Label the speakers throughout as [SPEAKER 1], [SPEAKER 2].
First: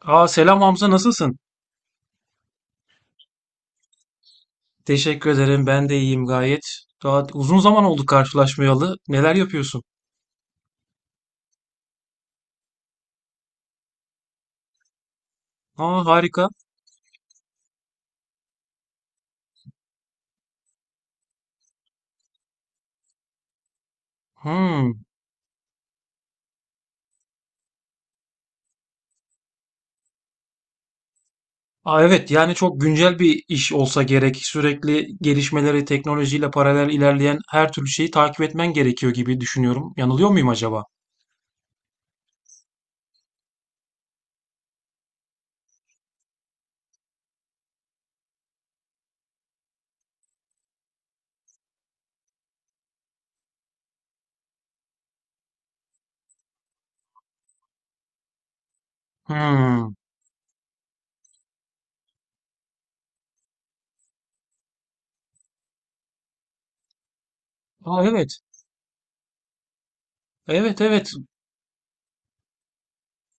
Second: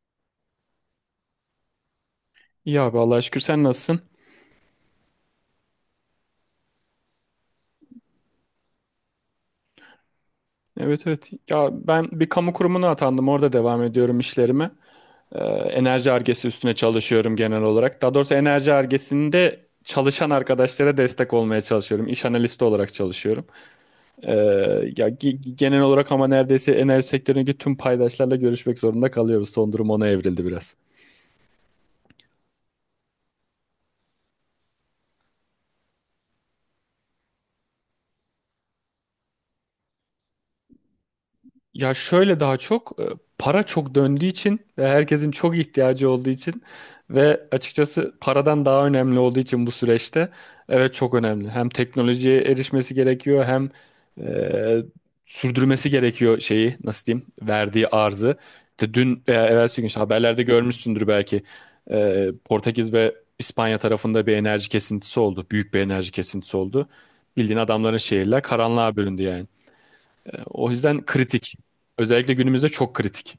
[SPEAKER 1] Aa, selam Hamza, nasılsın?
[SPEAKER 2] İyi abi Allah'a şükür sen nasılsın?
[SPEAKER 1] Teşekkür ederim, ben de iyiyim gayet. Daha uzun zaman oldu karşılaşmayalı. Neler yapıyorsun?
[SPEAKER 2] Evet evet. Ya ben bir kamu kurumuna atandım. Orada devam ediyorum işlerime. Ee,
[SPEAKER 1] Aa,
[SPEAKER 2] enerji
[SPEAKER 1] harika.
[SPEAKER 2] argesi üstüne çalışıyorum genel olarak. Daha doğrusu enerji argesinde çalışan arkadaşlara destek olmaya çalışıyorum. İş analisti olarak çalışıyorum. Ee,
[SPEAKER 1] Hmm.
[SPEAKER 2] ya genel olarak ama neredeyse enerji sektöründeki tüm paydaşlarla görüşmek zorunda kalıyoruz. Son durum ona evrildi biraz.
[SPEAKER 1] Aa, evet, yani çok güncel bir iş olsa gerek. Sürekli gelişmeleri, teknolojiyle paralel ilerleyen her türlü şeyi takip etmen gerekiyor gibi düşünüyorum. Yanılıyor muyum acaba?
[SPEAKER 2] Ya şöyle daha çok para çok döndüğü için ve herkesin çok ihtiyacı olduğu için ve açıkçası paradan daha önemli olduğu için bu süreçte evet çok önemli. Hem teknolojiye erişmesi gerekiyor hem e, sürdürmesi gerekiyor şeyi nasıl diyeyim verdiği arzı. İşte dün veya evvelsi gün
[SPEAKER 1] Hmm.
[SPEAKER 2] işte haberlerde görmüşsündür belki Portekiz ve İspanya tarafında bir enerji kesintisi oldu. Büyük bir enerji kesintisi oldu. Bildiğin adamların
[SPEAKER 1] Aa, evet.
[SPEAKER 2] şehirler karanlığa büründü yani. O
[SPEAKER 1] Evet
[SPEAKER 2] yüzden
[SPEAKER 1] evet,
[SPEAKER 2] kritik. Özellikle günümüzde çok kritik.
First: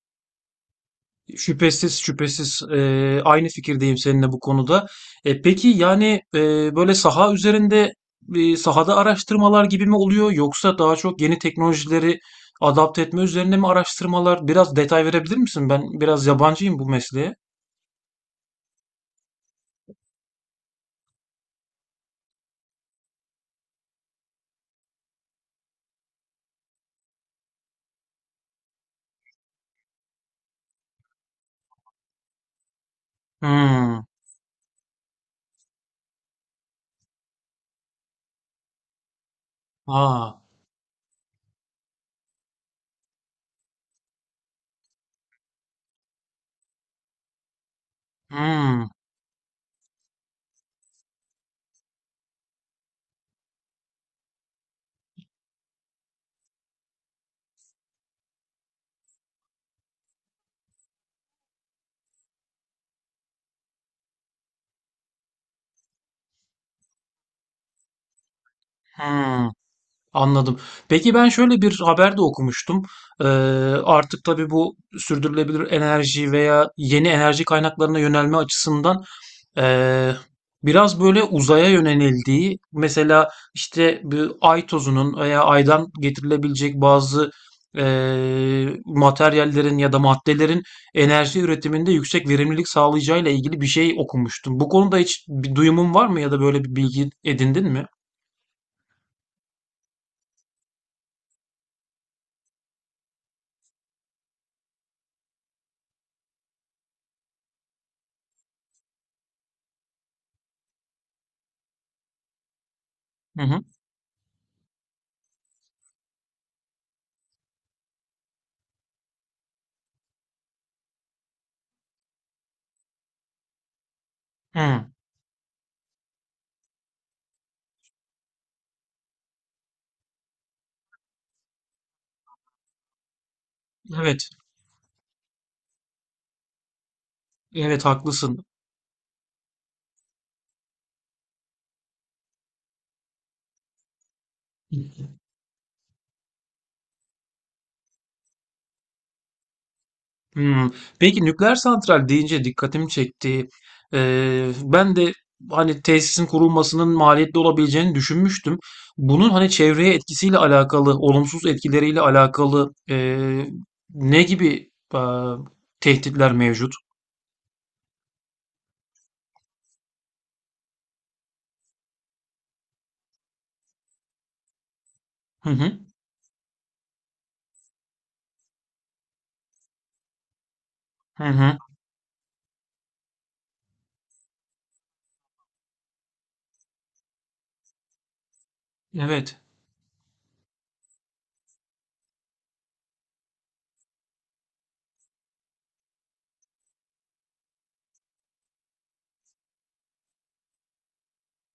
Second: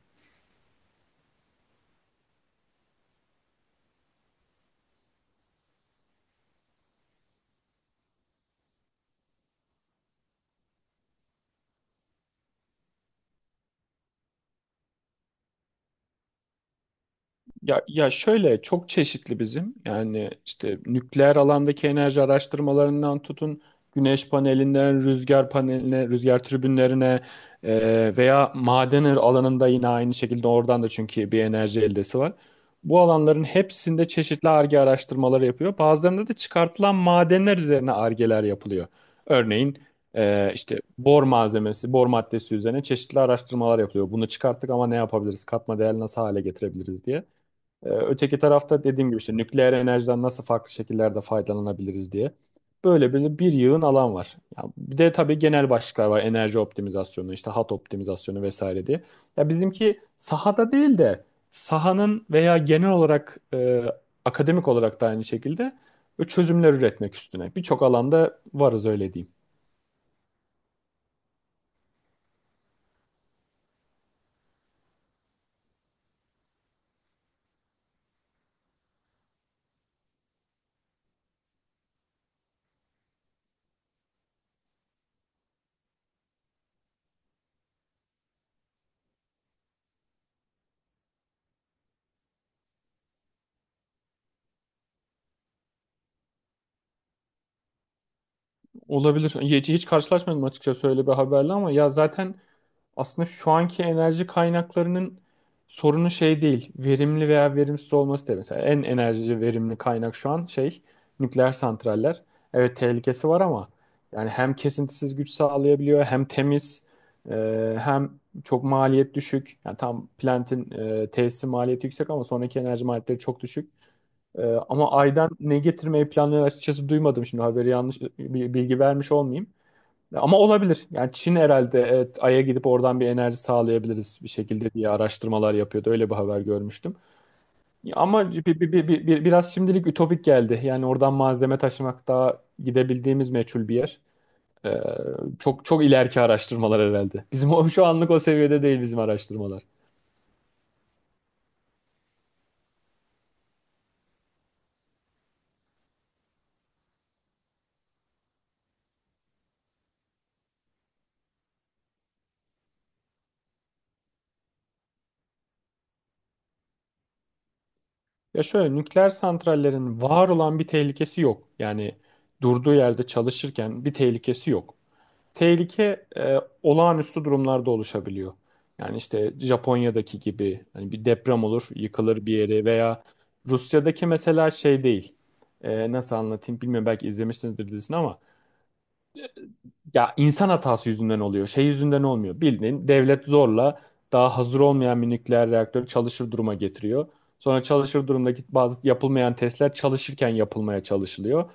[SPEAKER 1] şüphesiz şüphesiz, aynı fikirdeyim seninle bu konuda. Peki, yani böyle sahada araştırmalar gibi mi oluyor, yoksa daha çok yeni teknolojileri adapte etme üzerine mi araştırmalar? Biraz detay verebilir misin? Ben biraz yabancıyım bu mesleğe.
[SPEAKER 2] Ya şöyle çok çeşitli bizim yani işte nükleer alandaki enerji araştırmalarından tutun güneş panelinden rüzgar paneline rüzgar tribünlerine veya maden alanında yine aynı şekilde oradan da çünkü bir enerji eldesi var. Bu alanların
[SPEAKER 1] Hmm.
[SPEAKER 2] hepsinde çeşitli arge araştırmaları yapıyor. Bazılarında da çıkartılan madenler üzerine argeler yapılıyor. Örneğin
[SPEAKER 1] Aa.
[SPEAKER 2] işte bor malzemesi, bor maddesi üzerine çeşitli araştırmalar yapılıyor. Bunu çıkarttık ama ne yapabiliriz? Katma değer nasıl hale getirebiliriz diye. Öteki tarafta
[SPEAKER 1] Hmm,
[SPEAKER 2] dediğim gibi işte nükleer enerjiden nasıl farklı şekillerde faydalanabiliriz diye. Böyle böyle bir yığın alan var. Ya bir de tabii genel başlıklar var. Enerji optimizasyonu, işte hat optimizasyonu vesaire diye. Ya bizimki sahada değil de sahanın veya genel olarak akademik olarak da aynı şekilde çözümler üretmek üstüne. Birçok alanda varız öyle diyeyim.
[SPEAKER 1] hmm, anladım. Peki, ben şöyle bir haber de okumuştum. Ee, Artık tabii bu sürdürülebilir enerji veya yeni enerji kaynaklarına yönelme açısından ee, biraz böyle uzaya yönelildiği, mesela işte bir ay tozunun veya aydan getirilebilecek bazı materyallerin ya da maddelerin enerji üretiminde yüksek verimlilik sağlayacağıyla ilgili bir şey okumuştum. Bu konuda hiç bir duyumun var mı, ya da böyle bir bilgi edindin mi?
[SPEAKER 2] Olabilir. Hiç karşılaşmadım açıkçası öyle bir haberle ama ya zaten aslında şu anki enerji kaynaklarının sorunu şey değil. Verimli veya verimsiz olması değil. Mesela en enerji verimli kaynak şu an şey nükleer santraller. Evet tehlikesi var
[SPEAKER 1] Hı hı.
[SPEAKER 2] ama yani hem kesintisiz güç sağlayabiliyor hem temiz hem çok maliyet düşük. Yani tam Plant'in tesisi maliyeti yüksek ama sonraki enerji maliyetleri çok düşük. E,
[SPEAKER 1] Hı.
[SPEAKER 2] ama Ay'dan ne getirmeyi planlıyor açıkçası duymadım. Şimdi haberi yanlış bir bilgi vermiş olmayayım. Ama olabilir. Yani Çin herhalde evet, Ay'a gidip oradan bir enerji sağlayabiliriz bir
[SPEAKER 1] Evet.
[SPEAKER 2] şekilde diye araştırmalar yapıyordu. Öyle bir haber görmüştüm.
[SPEAKER 1] Evet,
[SPEAKER 2] Ama
[SPEAKER 1] haklısın.
[SPEAKER 2] biraz şimdilik ütopik geldi. Yani oradan malzeme taşımak daha gidebildiğimiz meçhul bir yer. Ee, çok çok ileriki araştırmalar herhalde. Bizim şu anlık o seviyede değil bizim araştırmalar.
[SPEAKER 1] Hmm. Peki, nükleer santral deyince dikkatimi çekti. Ben de hani tesisin kurulmasının maliyetli olabileceğini düşünmüştüm. Bunun hani çevreye etkisiyle alakalı, olumsuz etkileriyle alakalı ne gibi tehditler mevcut?
[SPEAKER 2] Ya şöyle nükleer santrallerin var olan bir tehlikesi yok. Yani durduğu yerde çalışırken bir tehlikesi yok.
[SPEAKER 1] Hı hı.
[SPEAKER 2] Tehlike olağanüstü durumlarda oluşabiliyor. Yani işte Japonya'daki gibi hani bir
[SPEAKER 1] Hı
[SPEAKER 2] deprem
[SPEAKER 1] hı.
[SPEAKER 2] olur, yıkılır bir yeri veya Rusya'daki mesela şey değil. Nasıl anlatayım bilmiyorum belki izlemişsinizdir dizisini ama
[SPEAKER 1] Evet.
[SPEAKER 2] ya insan hatası yüzünden oluyor. Şey yüzünden olmuyor. Bildiğin devlet zorla daha hazır olmayan bir nükleer reaktörü çalışır duruma getiriyor. Sonra çalışır durumdaki bazı yapılmayan testler çalışırken yapılmaya çalışılıyor.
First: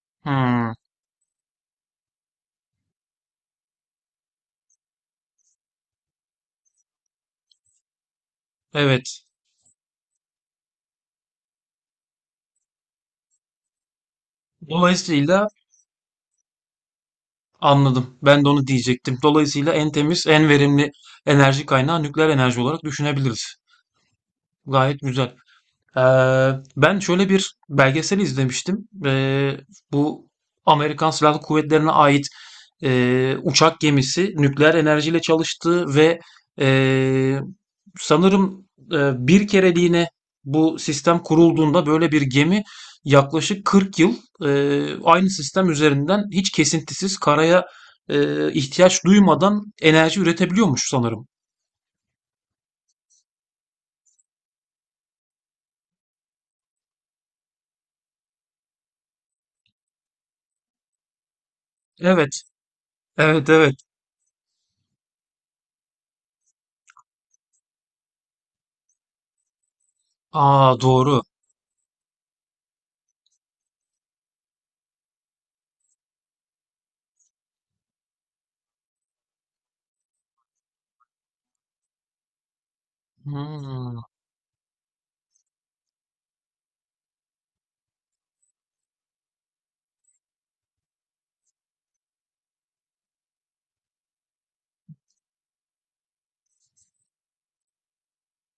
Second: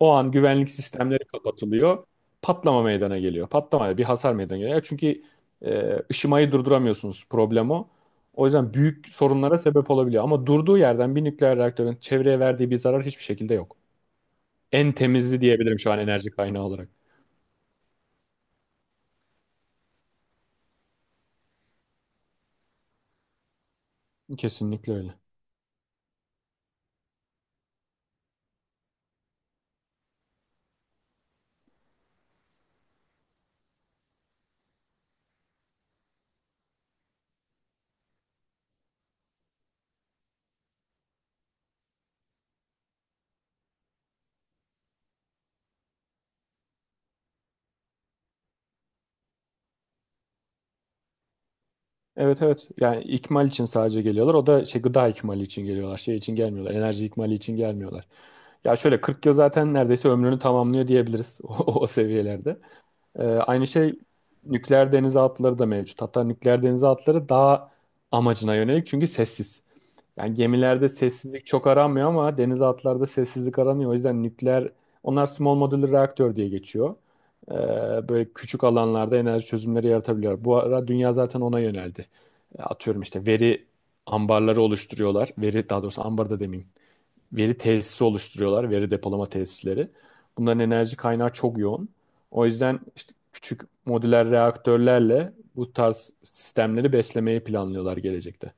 [SPEAKER 2] O an güvenlik
[SPEAKER 1] Hmm.
[SPEAKER 2] sistemleri kapatılıyor. Patlama meydana geliyor. Patlama bir hasar meydana geliyor. Çünkü ışımayı durduramıyorsunuz. Problem o. O yüzden büyük
[SPEAKER 1] Evet.
[SPEAKER 2] sorunlara sebep olabiliyor. Ama durduğu yerden bir nükleer reaktörün çevreye verdiği bir zarar hiçbir şekilde yok. En temizi
[SPEAKER 1] Dolayısıyla
[SPEAKER 2] diyebilirim şu an enerji kaynağı olarak.
[SPEAKER 1] Anladım. Ben de onu diyecektim. Dolayısıyla en temiz, en verimli enerji kaynağı nükleer enerji olarak düşünebiliriz.
[SPEAKER 2] Kesinlikle
[SPEAKER 1] Gayet
[SPEAKER 2] öyle.
[SPEAKER 1] güzel. Ee, Ben şöyle bir belgesel izlemiştim. Bu Amerikan Silahlı Kuvvetleri'ne ait uçak gemisi nükleer enerjiyle çalıştı ve eee, sanırım bir kereliğine bu sistem kurulduğunda böyle bir gemi yaklaşık 40 yıl aynı sistem üzerinden hiç kesintisiz karaya ihtiyaç duymadan enerji üretebiliyormuş sanırım.
[SPEAKER 2] Evet evet. Yani ikmal için sadece geliyorlar. O da şey gıda ikmali için geliyorlar. Şey için gelmiyorlar. Enerji ikmali için gelmiyorlar. Ya şöyle 40 yıl zaten neredeyse ömrünü tamamlıyor diyebiliriz o
[SPEAKER 1] Evet,
[SPEAKER 2] seviyelerde. Ee,
[SPEAKER 1] evet,
[SPEAKER 2] aynı
[SPEAKER 1] evet.
[SPEAKER 2] şey nükleer denizaltıları da mevcut. Hatta nükleer denizaltıları daha amacına yönelik çünkü sessiz. Yani
[SPEAKER 1] Aa,
[SPEAKER 2] gemilerde
[SPEAKER 1] doğru.
[SPEAKER 2] sessizlik çok aranmıyor ama denizaltılarda sessizlik aranıyor. O yüzden nükleer, onlar small modular reaktör diye geçiyor. Ee, böyle küçük alanlarda enerji çözümleri yaratabiliyor. Bu ara dünya zaten ona yöneldi. Atıyorum işte veri
[SPEAKER 1] Hmm,
[SPEAKER 2] ambarları oluşturuyorlar. Veri daha doğrusu ambar da demeyeyim. Veri tesisi oluşturuyorlar, veri depolama tesisleri. Bunların enerji kaynağı çok yoğun. O yüzden işte küçük modüler reaktörlerle bu tarz sistemleri beslemeyi planlıyorlar gelecekte.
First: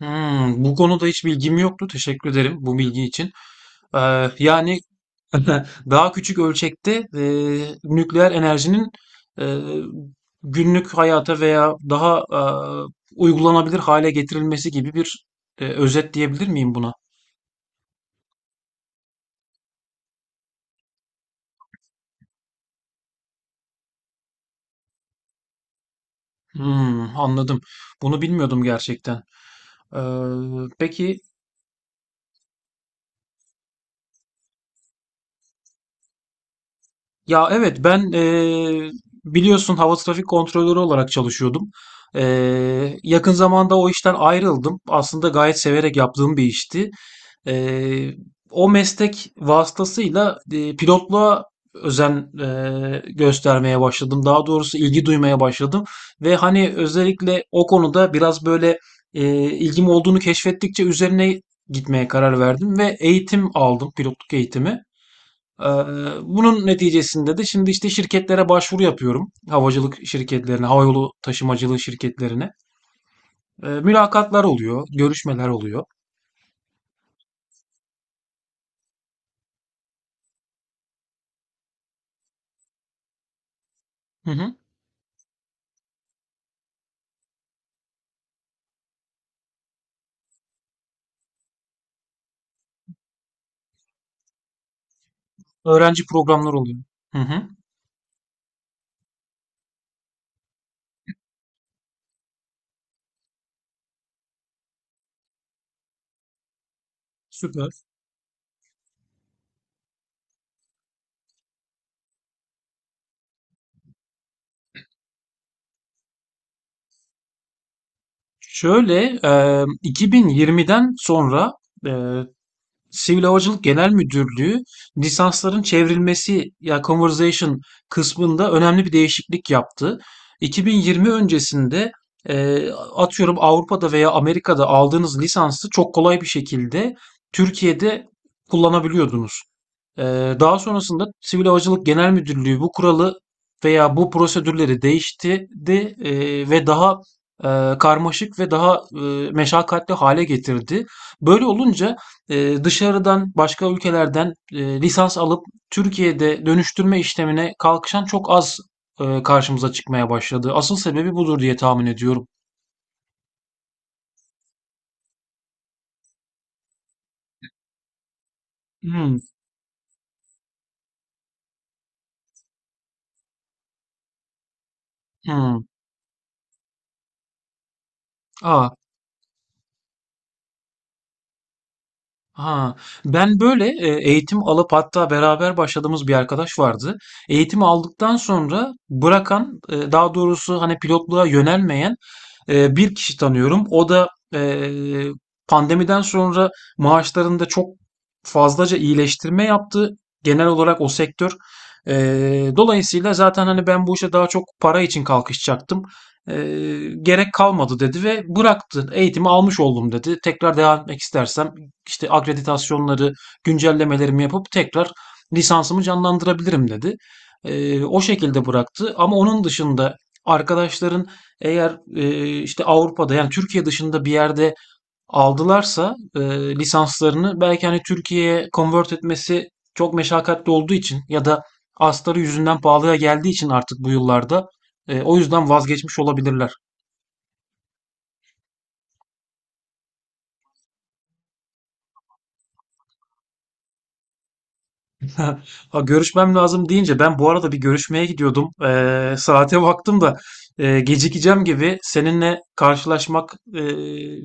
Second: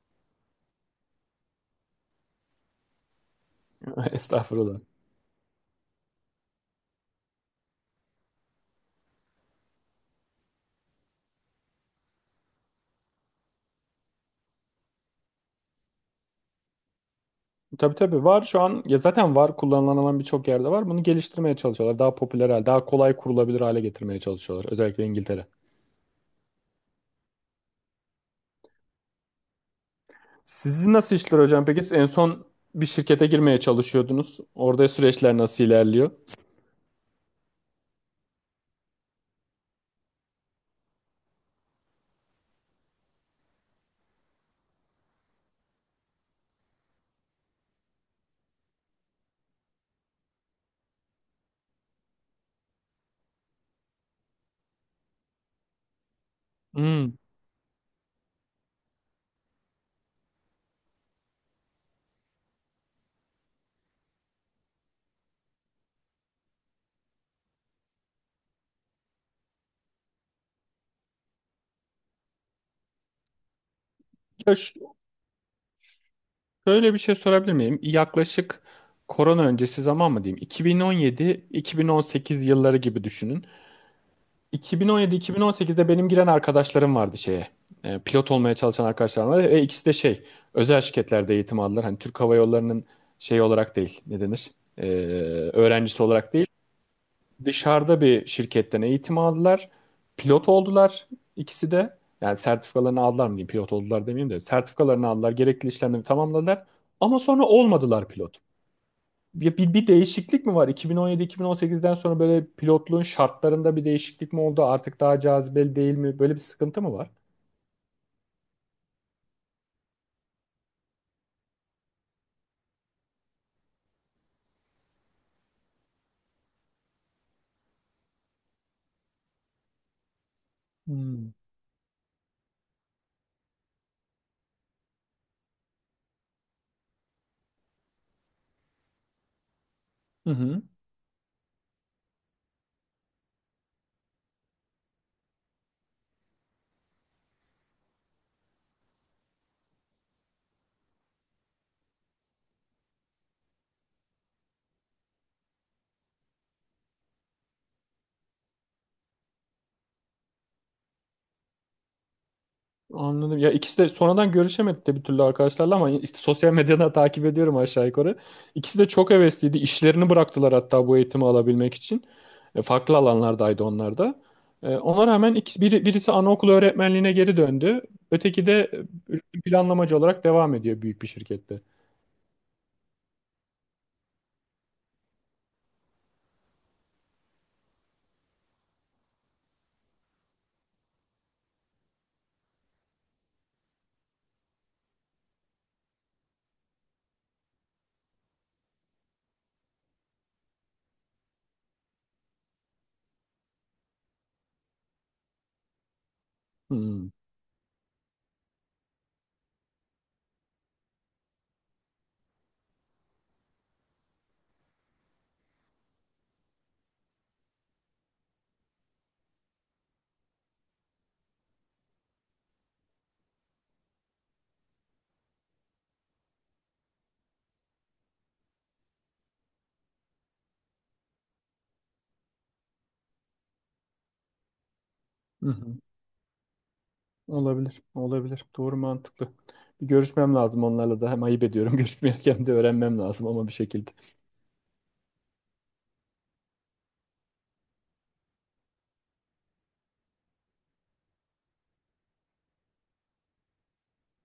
[SPEAKER 1] hmm. Bu konuda hiç bilgim yoktu. Teşekkür ederim bu bilgi için. Yani
[SPEAKER 2] Estağfurullah.
[SPEAKER 1] daha küçük ölçekte nükleer enerjinin e, günlük hayata veya daha uygulanabilir hale getirilmesi gibi bir özet diyebilir miyim buna?
[SPEAKER 2] Tabii tabii var şu an ya zaten var kullanılan alan birçok yerde var. Bunu geliştirmeye çalışıyorlar. Daha popüler hale, daha kolay kurulabilir hale getirmeye çalışıyorlar. Özellikle İngiltere.
[SPEAKER 1] Hmm, anladım. Bunu bilmiyordum gerçekten. Ee,
[SPEAKER 2] Sizin nasıl
[SPEAKER 1] peki.
[SPEAKER 2] işler hocam peki? Siz en son bir şirkete girmeye çalışıyordunuz. Orada süreçler nasıl ilerliyor?
[SPEAKER 1] Ya, evet, ben biliyorsun, hava trafik kontrolörü olarak çalışıyordum. Yakın zamanda o işten ayrıldım. Aslında gayet severek yaptığım bir işti. Eee, O meslek vasıtasıyla pilotluğa göstermeye başladım. Daha doğrusu ilgi duymaya başladım ve hani
[SPEAKER 2] Hmm.
[SPEAKER 1] özellikle o konuda biraz böyle, ilgim olduğunu keşfettikçe üzerine gitmeye karar verdim ve eğitim aldım, pilotluk eğitimi. Eee, Bunun neticesinde de şimdi işte şirketlere başvuru yapıyorum. Havacılık şirketlerine, havayolu taşımacılığı şirketlerine. Mülakatlar
[SPEAKER 2] Ya
[SPEAKER 1] oluyor, görüşmeler oluyor.
[SPEAKER 2] şöyle bir şey sorabilir miyim? Yaklaşık korona öncesi zaman mı diyeyim? 2017-2018 yılları gibi düşünün.
[SPEAKER 1] Hı hı.
[SPEAKER 2] Bin on yedi, iki on sekizde benim giren arkadaşlarım vardı şeye. Pilot olmaya çalışan arkadaşlarım vardı. Ve ikisi de şey, özel şirketlerde eğitim aldılar. Hani Türk Hava Yolları'nın şey olarak değil, ne denir? E, öğrencisi
[SPEAKER 1] Öğrenci
[SPEAKER 2] olarak değil.
[SPEAKER 1] programları oluyor. Hı hı.
[SPEAKER 2] Dışarıda bir şirketten eğitim aldılar. Pilot oldular ikisi de. Yani sertifikalarını aldılar mı diyeyim, pilot oldular demeyeyim de. Sertifikalarını aldılar, gerekli işlemleri tamamladılar. Ama sonra
[SPEAKER 1] Süper.
[SPEAKER 2] olmadılar pilot. Ya bir değişiklik mi var? 2017-2018'den sonra böyle pilotluğun şartlarında bir değişiklik mi oldu? Artık daha cazibeli değil mi? Böyle bir sıkıntı mı var?
[SPEAKER 1] Şöyle, 2020'den sonra e, Sivil Havacılık Genel Müdürlüğü lisansların çevrilmesi ya conversation kısmında önemli bir değişiklik yaptı. 2020
[SPEAKER 2] Hmm.
[SPEAKER 1] öncesinde e, atıyorum Avrupa'da veya Amerika'da aldığınız lisansı çok kolay bir şekilde Türkiye'de kullanabiliyordunuz.
[SPEAKER 2] Hı
[SPEAKER 1] Daha
[SPEAKER 2] hı.
[SPEAKER 1] sonrasında Sivil Havacılık Genel Müdürlüğü bu kuralı veya bu prosedürleri değiştirdi ve daha karmaşık ve daha meşakkatli hale getirdi. Böyle olunca dışarıdan başka ülkelerden lisans alıp Türkiye'de dönüştürme işlemine kalkışan çok az karşımıza çıkmaya başladı. Asıl sebebi budur diye tahmin ediyorum.
[SPEAKER 2] Anladım. Ya ikisi de sonradan görüşemedik de bir türlü arkadaşlarla ama işte sosyal medyadan takip ediyorum aşağı yukarı. İkisi de çok
[SPEAKER 1] Hmm,
[SPEAKER 2] hevesliydi. İşlerini bıraktılar hatta bu eğitimi alabilmek için. Farklı alanlardaydı onlar da. Ona rağmen
[SPEAKER 1] hmm.
[SPEAKER 2] birisi anaokulu öğretmenliğine geri döndü. Öteki de
[SPEAKER 1] Aa,
[SPEAKER 2] üretim planlamacı olarak devam ediyor büyük bir şirkette.
[SPEAKER 1] ha, ben böyle eğitim alıp hatta beraber başladığımız bir arkadaş vardı. Eğitim aldıktan sonra bırakan, daha doğrusu hani pilotluğa yönelmeyen bir kişi tanıyorum. O da pandemiden sonra maaşlarında çok fazlaca iyileştirme yaptı. Genel olarak o sektör. Dolayısıyla zaten hani ben bu işe daha çok para için kalkışacaktım.
[SPEAKER 2] Hmm.
[SPEAKER 1] Gerek kalmadı dedi ve bıraktı. Eğitimi almış oldum dedi. Tekrar devam etmek istersem işte akreditasyonları, güncellemelerimi yapıp tekrar lisansımı canlandırabilirim dedi. O şekilde bıraktı. Ama onun dışında arkadaşların eğer işte Avrupa'da, yani Türkiye dışında bir yerde aldılarsa, lisanslarını belki, hani, Türkiye'ye convert etmesi çok meşakkatli olduğu için ya da astarı yüzünden pahalıya geldiği için artık bu yıllarda, o
[SPEAKER 2] Hı
[SPEAKER 1] yüzden
[SPEAKER 2] hı.
[SPEAKER 1] vazgeçmiş olabilirler.
[SPEAKER 2] Olabilir. Olabilir. Doğru mantıklı. Bir görüşmem lazım onlarla da. Hem ayıp ediyorum görüşmeyken de öğrenmem lazım ama bir şekilde.
[SPEAKER 1] Ha, görüşmem lazım deyince, ben bu arada bir görüşmeye gidiyordum. Saate baktım da gecikeceğim gibi. Seninle karşılaşmak,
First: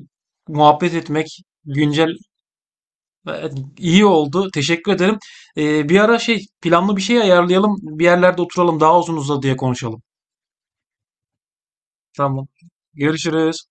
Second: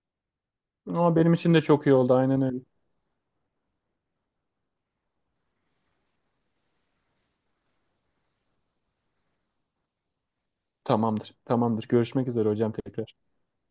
[SPEAKER 1] muhabbet
[SPEAKER 2] Ama
[SPEAKER 1] etmek,
[SPEAKER 2] benim için de çok iyi
[SPEAKER 1] güncel
[SPEAKER 2] oldu. Aynen öyle.
[SPEAKER 1] Evet, iyi oldu. Teşekkür ederim. Bir ara şey planlı bir şey ayarlayalım. Bir yerlerde oturalım. Daha uzun uzadıya konuşalım.
[SPEAKER 2] Tamamdır. Tamamdır. Görüşmek
[SPEAKER 1] Tamam.
[SPEAKER 2] üzere hocam tekrar.
[SPEAKER 1] Görüşürüz.